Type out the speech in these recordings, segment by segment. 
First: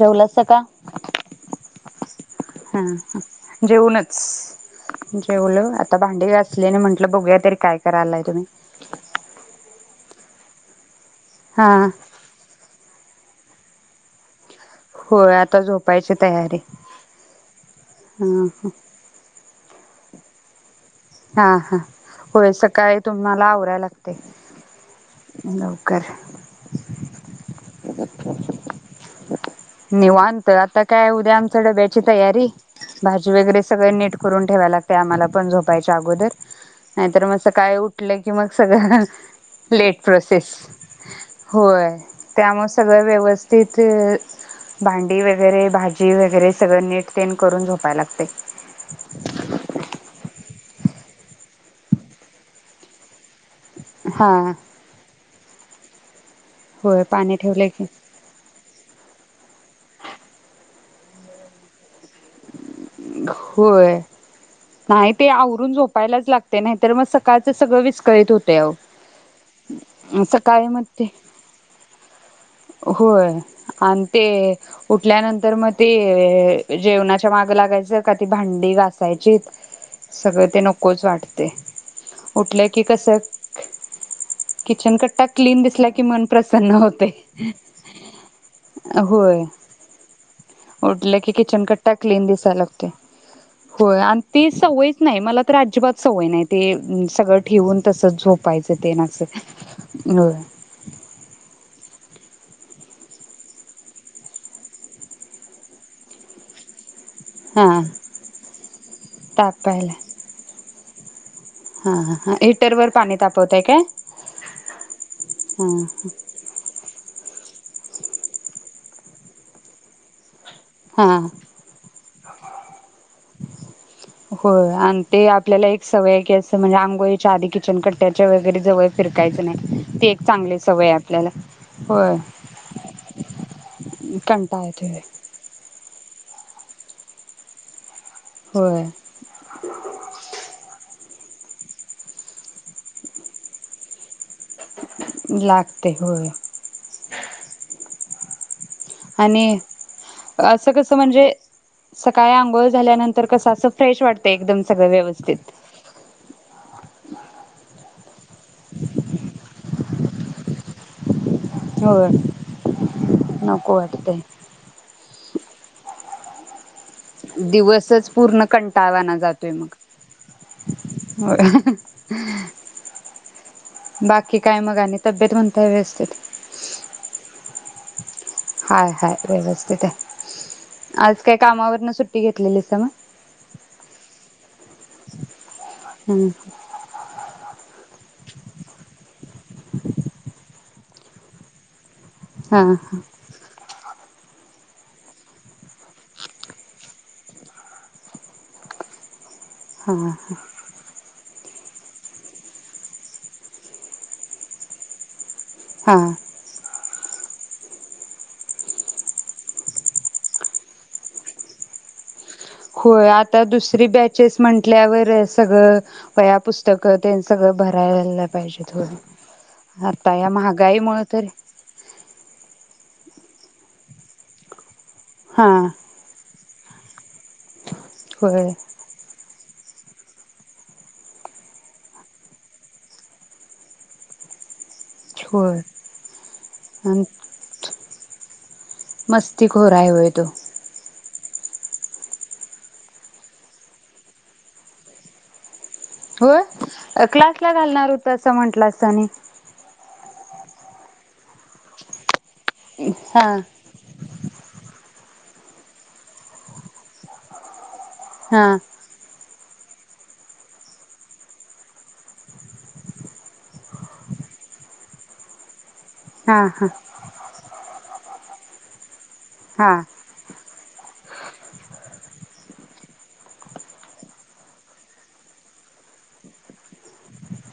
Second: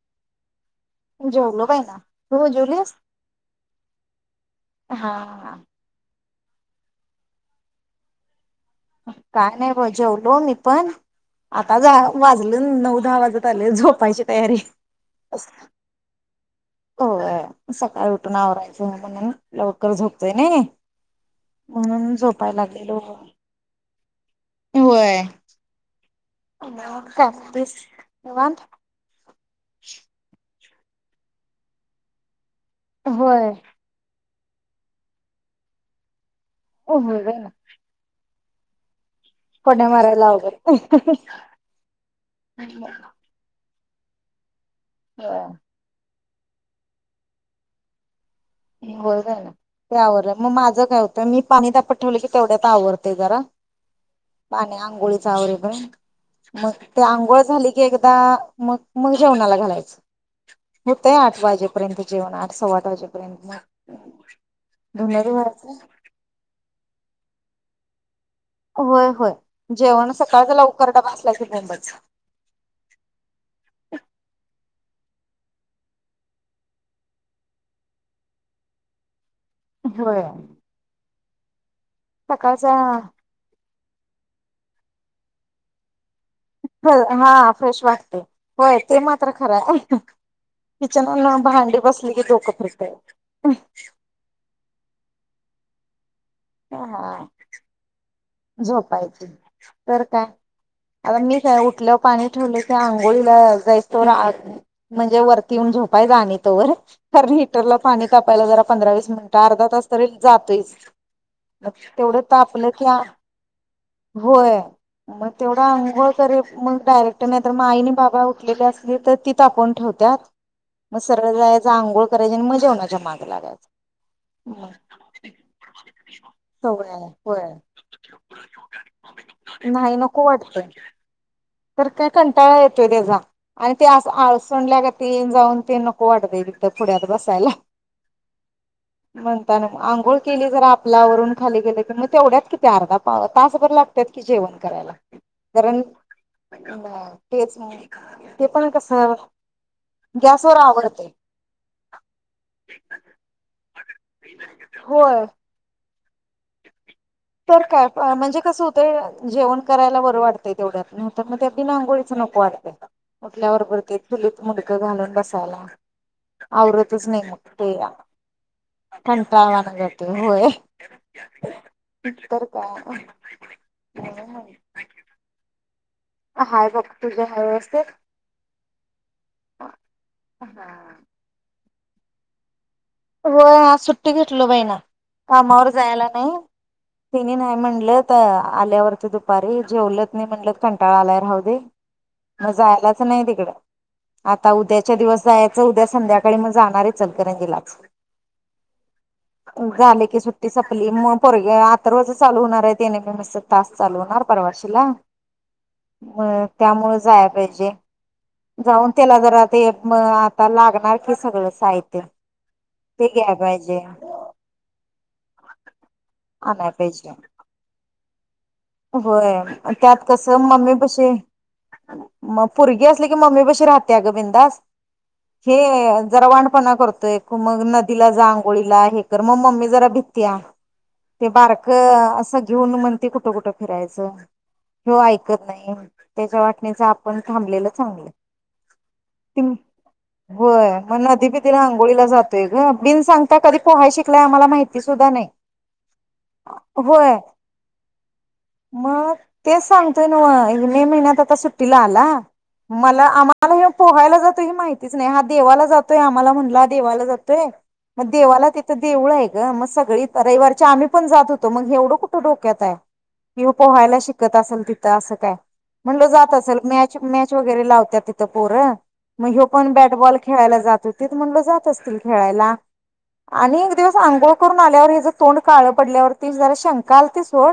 जेवलासा का? जेवलो बाई ना तू ह जेवलीस? जेवनूच हा जेवल आता भांडी घास सली आणि म्हटलं बघूया तरी काय करायलाय तुम्ही काय नाय हो जेवलो मी पण हा आता जा वाजलं नऊ दहा वाजत आले झोपायची तयारी होय आता झोपायची तयारी होय सकाळी उठून ह आवरायच म्हणून लव कर झोपतय नय हा हा होय सकाळी तुम्हाला आवरायला लाग ते होय लवकर [unintelligible] निवांत निवांत तर आता काय उद्या आमच्या डब्याची तयारी भाजी होय वगैरे सगळ नीट करून ठेवाय लागतय आम्हाला पण झोपायच्या अगोदर होय नाहीतर मग बाई ना सकाळी उटल की, की मग सगळं कोड्या लेट मारायला प्रोसेस अवघड होय. त्यामुळे सगळं व्यवस्थित ते भांडी होय वगैरे भाजी वगै घरी सगळं नीट तेन करून झोपाय लागतय. होय बाई ना ते आवरलं मग माझं काय होतं मी पाणी तापत ठेवलं की तेवढ्यात आवरतय जरा. हा बा नाही आंगोळीचं आवरे परेंत. मग ते होय पाणी आंघोळ ठेवलंय झाली की एकदा मग मग जेवणाला घालायचं होतय आठ वाजेपर्यंत जेवण आठ सव्वा आठ वाजेपर्यंत मग होय धुन नाही ते आवरून धुवायचं झोपायलाच लागते नाही तर मग सकाळचं सगळ विस्कळीत होत होय होय जेवण सकाळ सकाळी मग लवकर ते डबा असला की बोंबच होय आणि ते उठल्यानंतर मग ते जेवणाच्या माग लागायचं का ती भांडी घासायची होय सगळं ते नकोच वाट ते उठलं सकाळचा की कसं किचन कट्टा क्लीन दिसला की मन प्रसन्न होतय हा फ्रेश वाटते. होय ते मात्र होय खरं आहे उठलं की किचन भांडी कट्टा बसली की क्लीन डोकं दिसाय लागतोय. फिरतय. होय अन् ती सवयच नाही मला तर अजिबात सवय नाही ते हा सगळं ठेवून तसच झोपायचं तेन आसं. झोपायची तर काय आता मी काय उठलं पाणी ठेवले की आंघोळीला जयस्तवर आ म्हणजे वरती येऊन झोपायचं आणि तोवर कारण हिटरला हा पाणी तापायला जरा पंधरा वीस मिनिटं अर्धा तास तापायला तरी जातोयच. हा तेवढं हा तापलं की हिटरवर पाणी तापवताय काय? होय मग तेवढं हा आंघोळ करे मग डायरेक्ट [unintelligible] नाहीतर म आई नी बाबा उठलेले असली तर ती तापवून ठेवत्यात. मग हा सरळ जायचा आंघोळ करायची आणि म जेवणाच्या माग लागायचं. होय आणि ते [inaudible] म्हणजे सवय आहे अंघोळीच्या आधी होय किचन कट्याच्या वगैरे जवळ फिरकायच नाही ते एक नको चांगली वाटतंय सवय आपल्याला तर काय होय कंटाळा येतोय त्याचा आणि ते असं कंटाळा अलसुटल्यागं येतोय ते जाऊन ते न को वाटतय तिथं पुढ्यात बसायला. होय म्हणता ना म आंघोळ केली जर आप वरून खाली गेले क मग तेवढ्यात किती अर्धा तास बर लागत लागते होय तेच ते पण कसं आणि गॅसवर असं कसं आवडते म्हणजे सकाळी आंघोळ झाल्यानंतर कस असं फ्रेश वाटत एकदम सगळं होय व्यवस्थित. तर काय म्हणजे कसं होतंय जेवण करायला बरं वाटतंय तेवढ्यात. मग ते बीना होय आंगोळीच नको वाटतय उठल्यावर नको बर ते वाटतय. चुलीत मुंडकं घालून बस यला आवरत तसं नाही मग ते दिवसच पूर्ण कंटाळवाना जातोय मग. कंटाळवाणा जातंय होय. तर काय बाकी काय मग आणि [inaudible] तब्येत म्हणताय व्यवस्थित. हाय बघ तुझी हाय व्यवस्थित? हाय हाय व्यवस्थित आहे हा आज काय कामावर सुट्टी घेतलेलीस का मग? होय आज सुट्टी घेतल बहिना कामावर जायला हम्म नाही तिनी नाही म्हणलं आल्यावरती दुपारी जेवलत नाही म्हणलत कंटाळा आलाय राहु दे मग हा हा जायलाच नाही तिकडं आता उद्याच्या दिवस जायचं उद्या संध्याकाळी मग जाणार इचलकरंजीलाच झाले की सुट्टी संपली मग पोरग अथर्वच चालू होणार आहे ते एन एम एम एस च तास चालू होणार परवाशीला हा हा. म त्यामुळेच जाया पाहिजे जाऊन त्याला जरा ते आता लागणार की सगळं साहित्य ते होय घ्याय आता पाहिजे दुसरी बॅचेस आणाय म्हटल्यावरच सगळं वह्या पुस्तकं पाहिजे त्यन सगळं भरायला होय त्यात आता कस या मम्मी महागाईमुळे पाशी तर मग पोरगी क ममी पाशी राहतिया ग बिंधास्त हा हे जरा वाण पणा करतोय कु मग तिला जा होय आंगोळीला हे कर मग मम्मी जरा भितीया ते बारक अस घेऊन म्हणते कुठ कुठ फिरायच हो ऐकत होय नाही त्याच्या वाटणीच आपण थांबलेलं चांगलं मस्तिखोर आहे व्हय तो? ते अंघोळीला जातोय ग बिन सांगता कधी पोहाय शिकलाय आम्हाला माहिती सुद्धा नाही होय क्लासला घालणार होतासा? मग ते सांग ते न्हव मे महिन्यात आता सुट्टीला आला मला हा आम्हाला हे पोहायला जातो हे माहिती तिच नाही हा देवाला जातोय आम्हाला म्हटला देवाला जातोय म हा देवाला तिथं देऊळ हाय. ग मग सगळी रविवारच्या आम्ही पण जात होतो मग एवढं कुठं डोक्यात आहे. किंवा पोहायला शिकत असेल तिथं असं काय म्हणलं जात हा अस हा मॅच मॅच वगैरे लाव त्या तिथं पोरं मग ह्यो पण हा बॅटबॉल खेळायला जात त तेत म्हणलं जात असतील खेळायला आणि एक दिवस आंघोळ करून आल्यावर ह्याज तोंड काळ पडल्यावरती जरा शंका आलती ओ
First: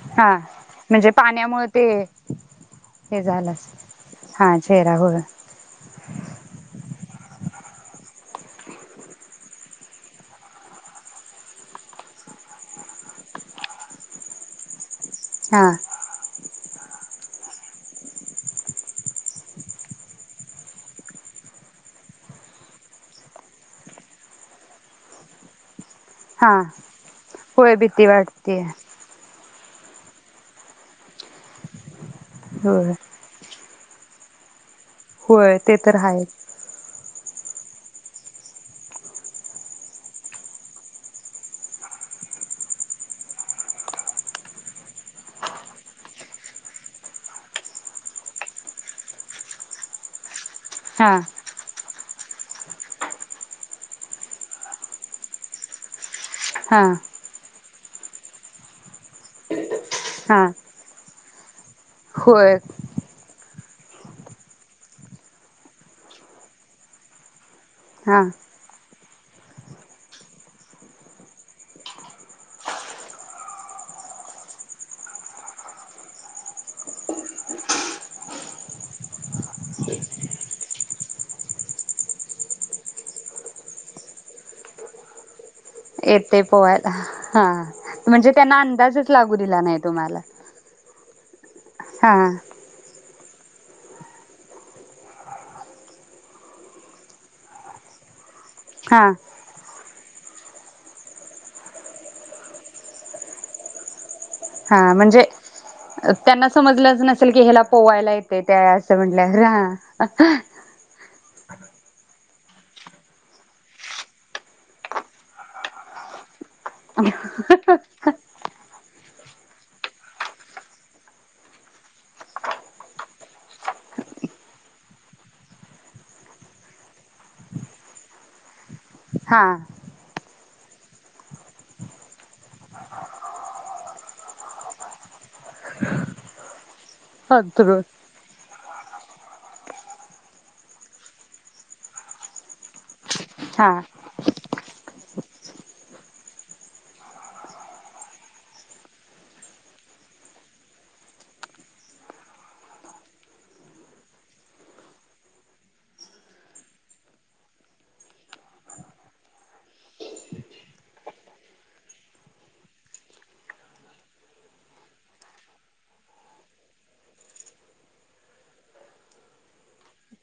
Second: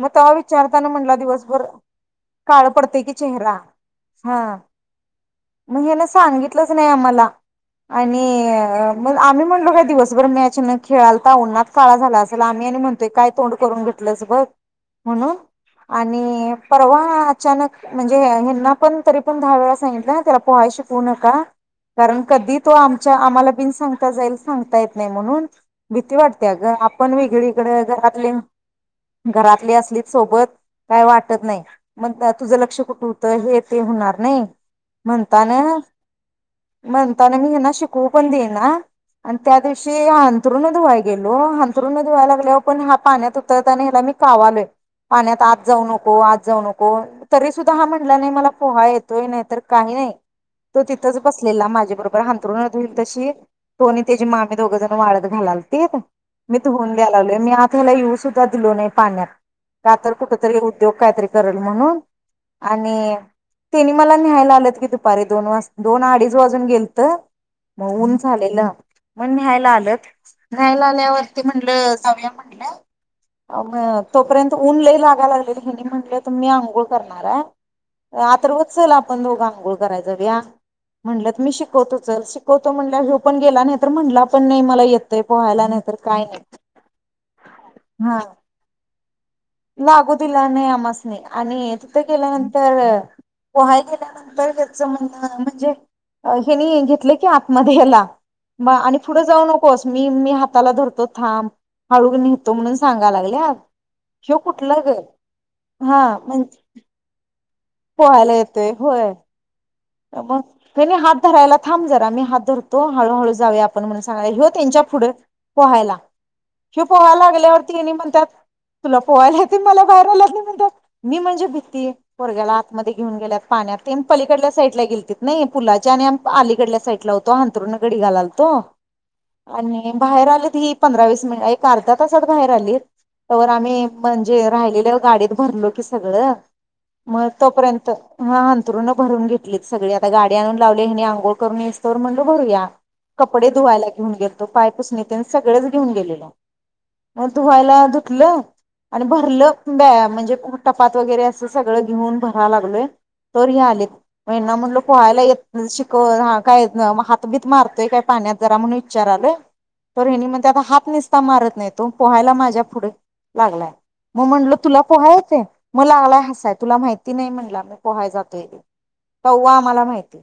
म तेव्हा हा विचारताना म्हणजे म्हटला दिवसभर पाण्यामुळे ते काळ पडतय की हे झालं चेहरा असेल. हा चेहरा होय मंग ह्यानं सांगितलंच नाही आम्हाला आणि मग आम्ही म्हणलो काय दिवसभर मॅच न खेळालता उन्हात काळा झाला असेल आम्ही आणि म्हणतोय काय तोंड करून घेतलंस बग म्हणून हा आणि परवा अचानक म्हणजे हेंना पण तरी पण दहा वेळा सांगितलं हा त्याला पोहाय शिकवू नका कारण कधी तो आमच्या आम्हाला बिन सांगता जाईल सांगता येत नाही. म्हणून भीती वाटत्या हा ग आपण वेगळीकड होय भीती घरातले वाटते घरातली असलीत सोबत काय वाटत नाही मग दा तुझं लक्ष होय कुठ होतं हे ते होणार नाही. म्हणता न होय ते तर आहेच म्हणता ह्यांना शिकवू पण देईना अन् त्यादिवशी अंथरुण धुवाय गेलो अंथरुण धुवाय लागल्यावर पण हा पाण्यात उतरताना ह्याला मी कावालोय पाण्यात आत जाऊ नको आत जाऊ नको तरी सुद्धा हा म्हणला नाही मला पोहा येतोय नाही तर काही नाही तो हा तिथंच बसलेला माझ्या बरोब हांतुरण धुईल तशी तो न त्याची मामी दोघजण वाळत घालालतीयक मी हा धूऊन घ्यायला लावल मी आत त्याला येऊ सुद्धा दिलो नाही. पाण्यात का तर कुठ हा तरी उद्योग काहीतरी करल म्हणून होय आणि त्यांनी मला न्याहायला आलेत की दुपारी दोन वाज दोन अडीच वाजून गेलत म ऊन हा झालेलं मग न्याहायला आलंत न्यायला आल्यावरती म्हणलं जाऊया म्हटलं अन तोपर्यंत ऊन लय लागाला लागलेल हेनी म्हटलं त मी आंघोळ करणार आहे अथर्व चल आपण दोघं आंघोळ कराय जाऊया म्हणलं तर मी शिकवतो चल शिकवतो म्हणल्यावर हो पण गेला नाही तर म्हणला पण नाही मला येतंय पोहायला ना येते पोवायला हा हा म्हणजे त्यांना आं [inaudible] लागू दिला नाही आमास्नी [inaudible] आणि तिथं हा गेल्यानंतर पोहाय गेल्यानंतर त्याच म्हण म्हणजे हेनी घेतले की आतमध्ये याला म आणि हा पुढं जाऊ नकोस. मी मी हाताला धरतो थांब हळू नेहतो म्हणून सांगा लागल्या. ह्यो कुठला हा ग म्हणजे हा त्यांना म्हणजे समजलंच नसेल की हेला पोवायला पोहायला येतय त्या येतोय असं होय म्हटल्या, रा मग त्यांनी हात धरायला थांब जरा, मी हात धरतो हळूहळू जाऊया आपण म्हणून सांगाय ह्यो तेंच्या पुढं पोहायला, ह्यो पोहाय लागल्यावरती हेनी म्हणत्यात तुला पोहायला येतंय? मला बाहेर आल्यात आणि म्हणत्यात, मी म्हणजे भीती पोरग्याला आतमध्ये घिऊन गेल्यात पाण्यात तेन पलीकडल्या साईटला गेलतीत नई पुलाच्या आणि आम अलीकडल्या साईटला होतो, हांंतरून घडी घालालतो. हा आणि बाहेर आलीत ही पंधरा वीस मिनिट एक अर्धा तासात बाहेर आलीत. तवर आम्ही म्हणजे राहिलेलं गाडीत भरलो की सगळं मग अंथरूण तोपर्यंत हं त्रून भरून घे लित सगळी आता गाडी आणून लावल्या हेनी अंघोळ करून यसतवर म्हणल भरूया कपडे हा धुवायला घेऊन गेलतो पायपुसणी तेन सगळंच घेऊन गेलेलो म धुवायला धुतलं आणि भरलं ब म्हणजे टपात वगैरे अस सगळं घेऊन भरायला लागलोय तर हे आलेत ह्यांना म्हणलो पोहायला येत शिकव काय हातभीत मारतोय काय पाण्यात जरा म्हणून विचाराआलोय तर हेणी म्हणत्यात हात निसता मारत नाही तो पोहायला माझ्या पुढ लागलाय मग म्हणल तुला पोहाय येतेय मग लागलाय हसाय तुला माहिती नाही म्हणला मी पोहाय जातोय ते तवा आम्हाला माहिती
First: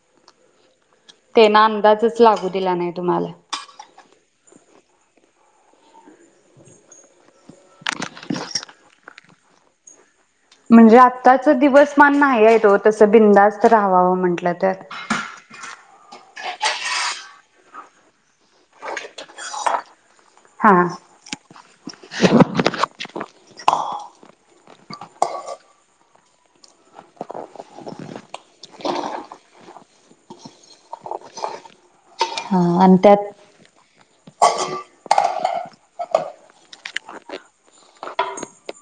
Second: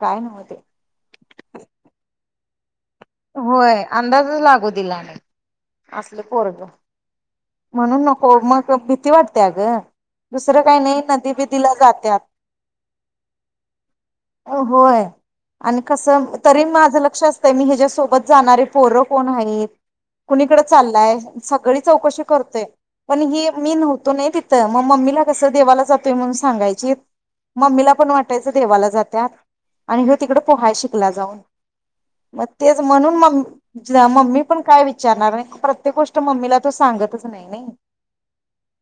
काय नव्ह ते तेना अंदाजच लागू दिला नाही तुम्हाला [inaudible] होय अंदाजच लागू दिला नाही असल पोरग म्हणून नको मग भीती वाटते अ ग म्हणजे आत्ताच दिवसमान नाही आहेत ओ तसं बिंदास्त राहावावं म्हंटलं तर होय आणि कसं तरी माझं लक्ष असतय मी हे जा सोबत जाणारी पोरं कोण हाईत कुणीकडं हा चाललाय सग सगळी चौकशी करतोय पण ही मी नव्हतो नाही तिथं मग मम्मीला कसं देवाला जातोय म्हणून सांगायचीत मम्मीला पण वाटायचं देवाला जात्यात आणि हे तिकड पोहाय शिकला जाऊन मग हा तेच आणि म्हणून मम त्यात मम्मी पण काय विचारणार हाय प्रत्येक गोष्ट मम्मीला तो सांगतच नाही नाही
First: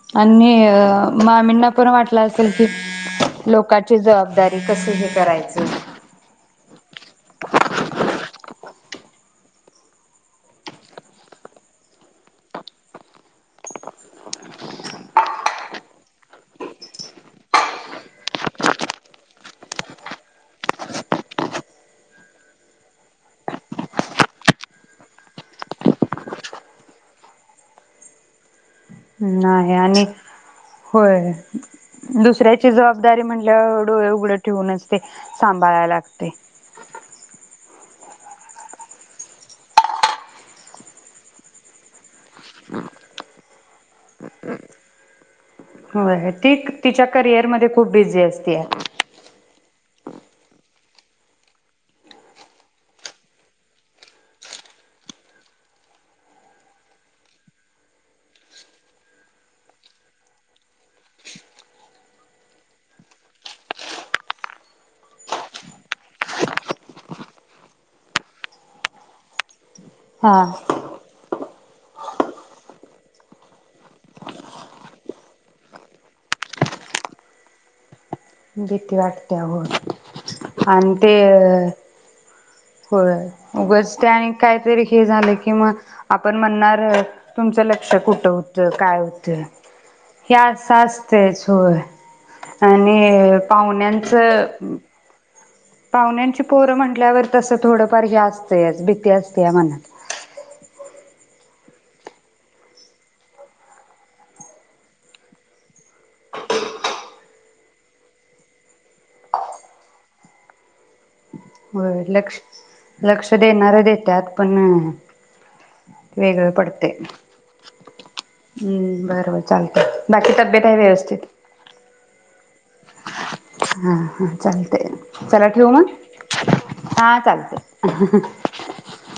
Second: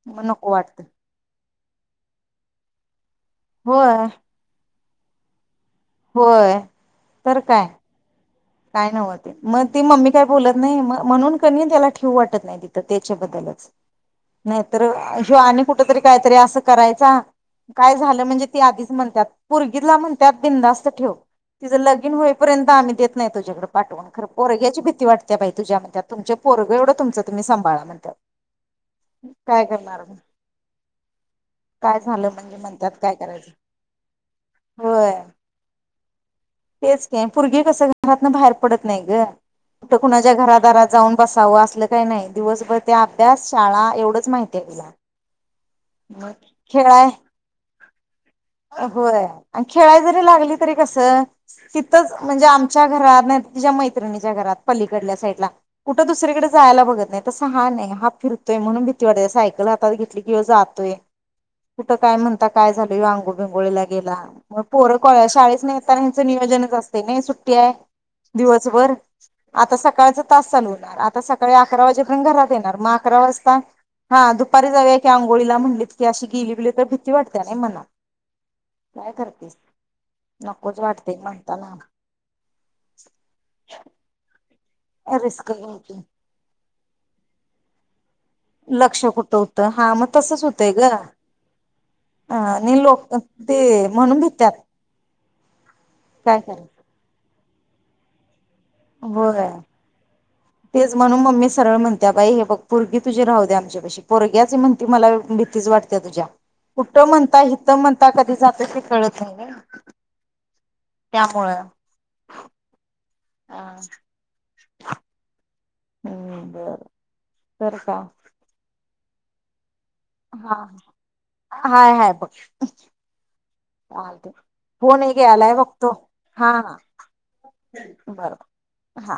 मग नको आणि वाटतं मामींना पण वाटलं असेल की [unintelligible] लोकांची होय जबाबदारी [unintelligible] कस हे करायचं [inaudible] होय तर काय काय नव्ह ते मग ती मम्मी काय बोलत नाही म्हणून कनी त्याला ठेवू वाटत नाही तिथं त्याच्याबद्दलच नाही तर ह्यो आणि कुठ तरी काहीतरी असं करायचा काय झालं म्हणजे ते आधीच म्हणत्यात पोरगीला म्हणत्यात बिंदास्त ठेव तिचं लगिन होईपर्यंत आम्ही देत नाही तुझ्याकडे पाठवून खरं पोरग्याची भीती वाटत्या बाई तुझ्या म्हणत्यात तुमच पोरगं एवढं तुमचं तुम्ही संभाळा म्हणत्या काय नाही करणार आणि [unintelligible] काय झालं म्हणजे दुसऱ्याची म्हणत्यात काय जबाबदारी करायचं म्हणल्यावर डोळ उघड ठेवूनच ते होय सांभाळायला लागतंय तेच की पोरगी कस घरातन बाहेर पडत नाई ग कुठ कुणाच्या घरादारात जाऊन बसावं असलं काही नाई दिवसभर त्या अभ्यास, शाळा एवढंच माहिती आहे तिला. ती तिच्या खेळाय करिअरमध्ये खूप बीजी असते होय आणि खेळाय जरी लागली तरी कसं तिथंच म्हणजे आमच्या घरात नाही तिच्या मैत्रिणीच्या घरात पलीकडल्या साईडला कुठं दुसरीकडे जायला बघत नाही तसं हा नाही हा फिरतोय म्हणून भीती वाटया सायकल हातात घेतली की ह्यो जातोय कुठं काय म्हणता काय झालय ह्यो अंगोल आंघोळीला गेला म पोर कॉ शाळेेतन येतानाच नियोजनच असतय नाही सुट्टी आहे दिवसभर आता सकाळच हा. तास चालू होणार सकाळी अकरा वाजेपर्यंत घरात येणार म अकरा वाजता हा दुपारी जाऊया की अंघोळीला म्हणलीत की अशी गेली बेली तर भीती वाटते नाही मनात भीती काय वाटत्या करतेस होय नकोच आणि ते वाटते अ म्हणताना होय उगज त्या आणि काहीतरी हे झाल की रिस्क म घ्यायची आपण म्हणणार तुमचं लक्ष खूप होत काय लक्ष होत कुठं होतं हा मग हे तसच होतंय असं ग असतय होय लोक आणि ते पाहुण्यांच म्हणून भित्यात काय पाहुण्यांची पोरं करायचं म्हटल्यावरती तसं थोडंफार हे असत भीती असते या होय मनात तेच म्हणून मम्मी सरळ म्हणत्या बाई हे ब पुरगी तुझी राहू द्या आमच्या पशी पोरग्याच म्हणती मला भीतीच वाटते्या तुझ्या कुठं म्हणता हित म्हणता कधी जात ते कळत नाही ना त्यामुळ लक्ष लक्ष देणार देतत पण वेगळं हम्म बरं पडते तर का मग हम् बर बर चाल हा हाय हाय बघ हा चालत हा फोन हे ऐक चालतंय चला आलाय ठेवू बघतो मग हा हा. हा चालत बरोबर हा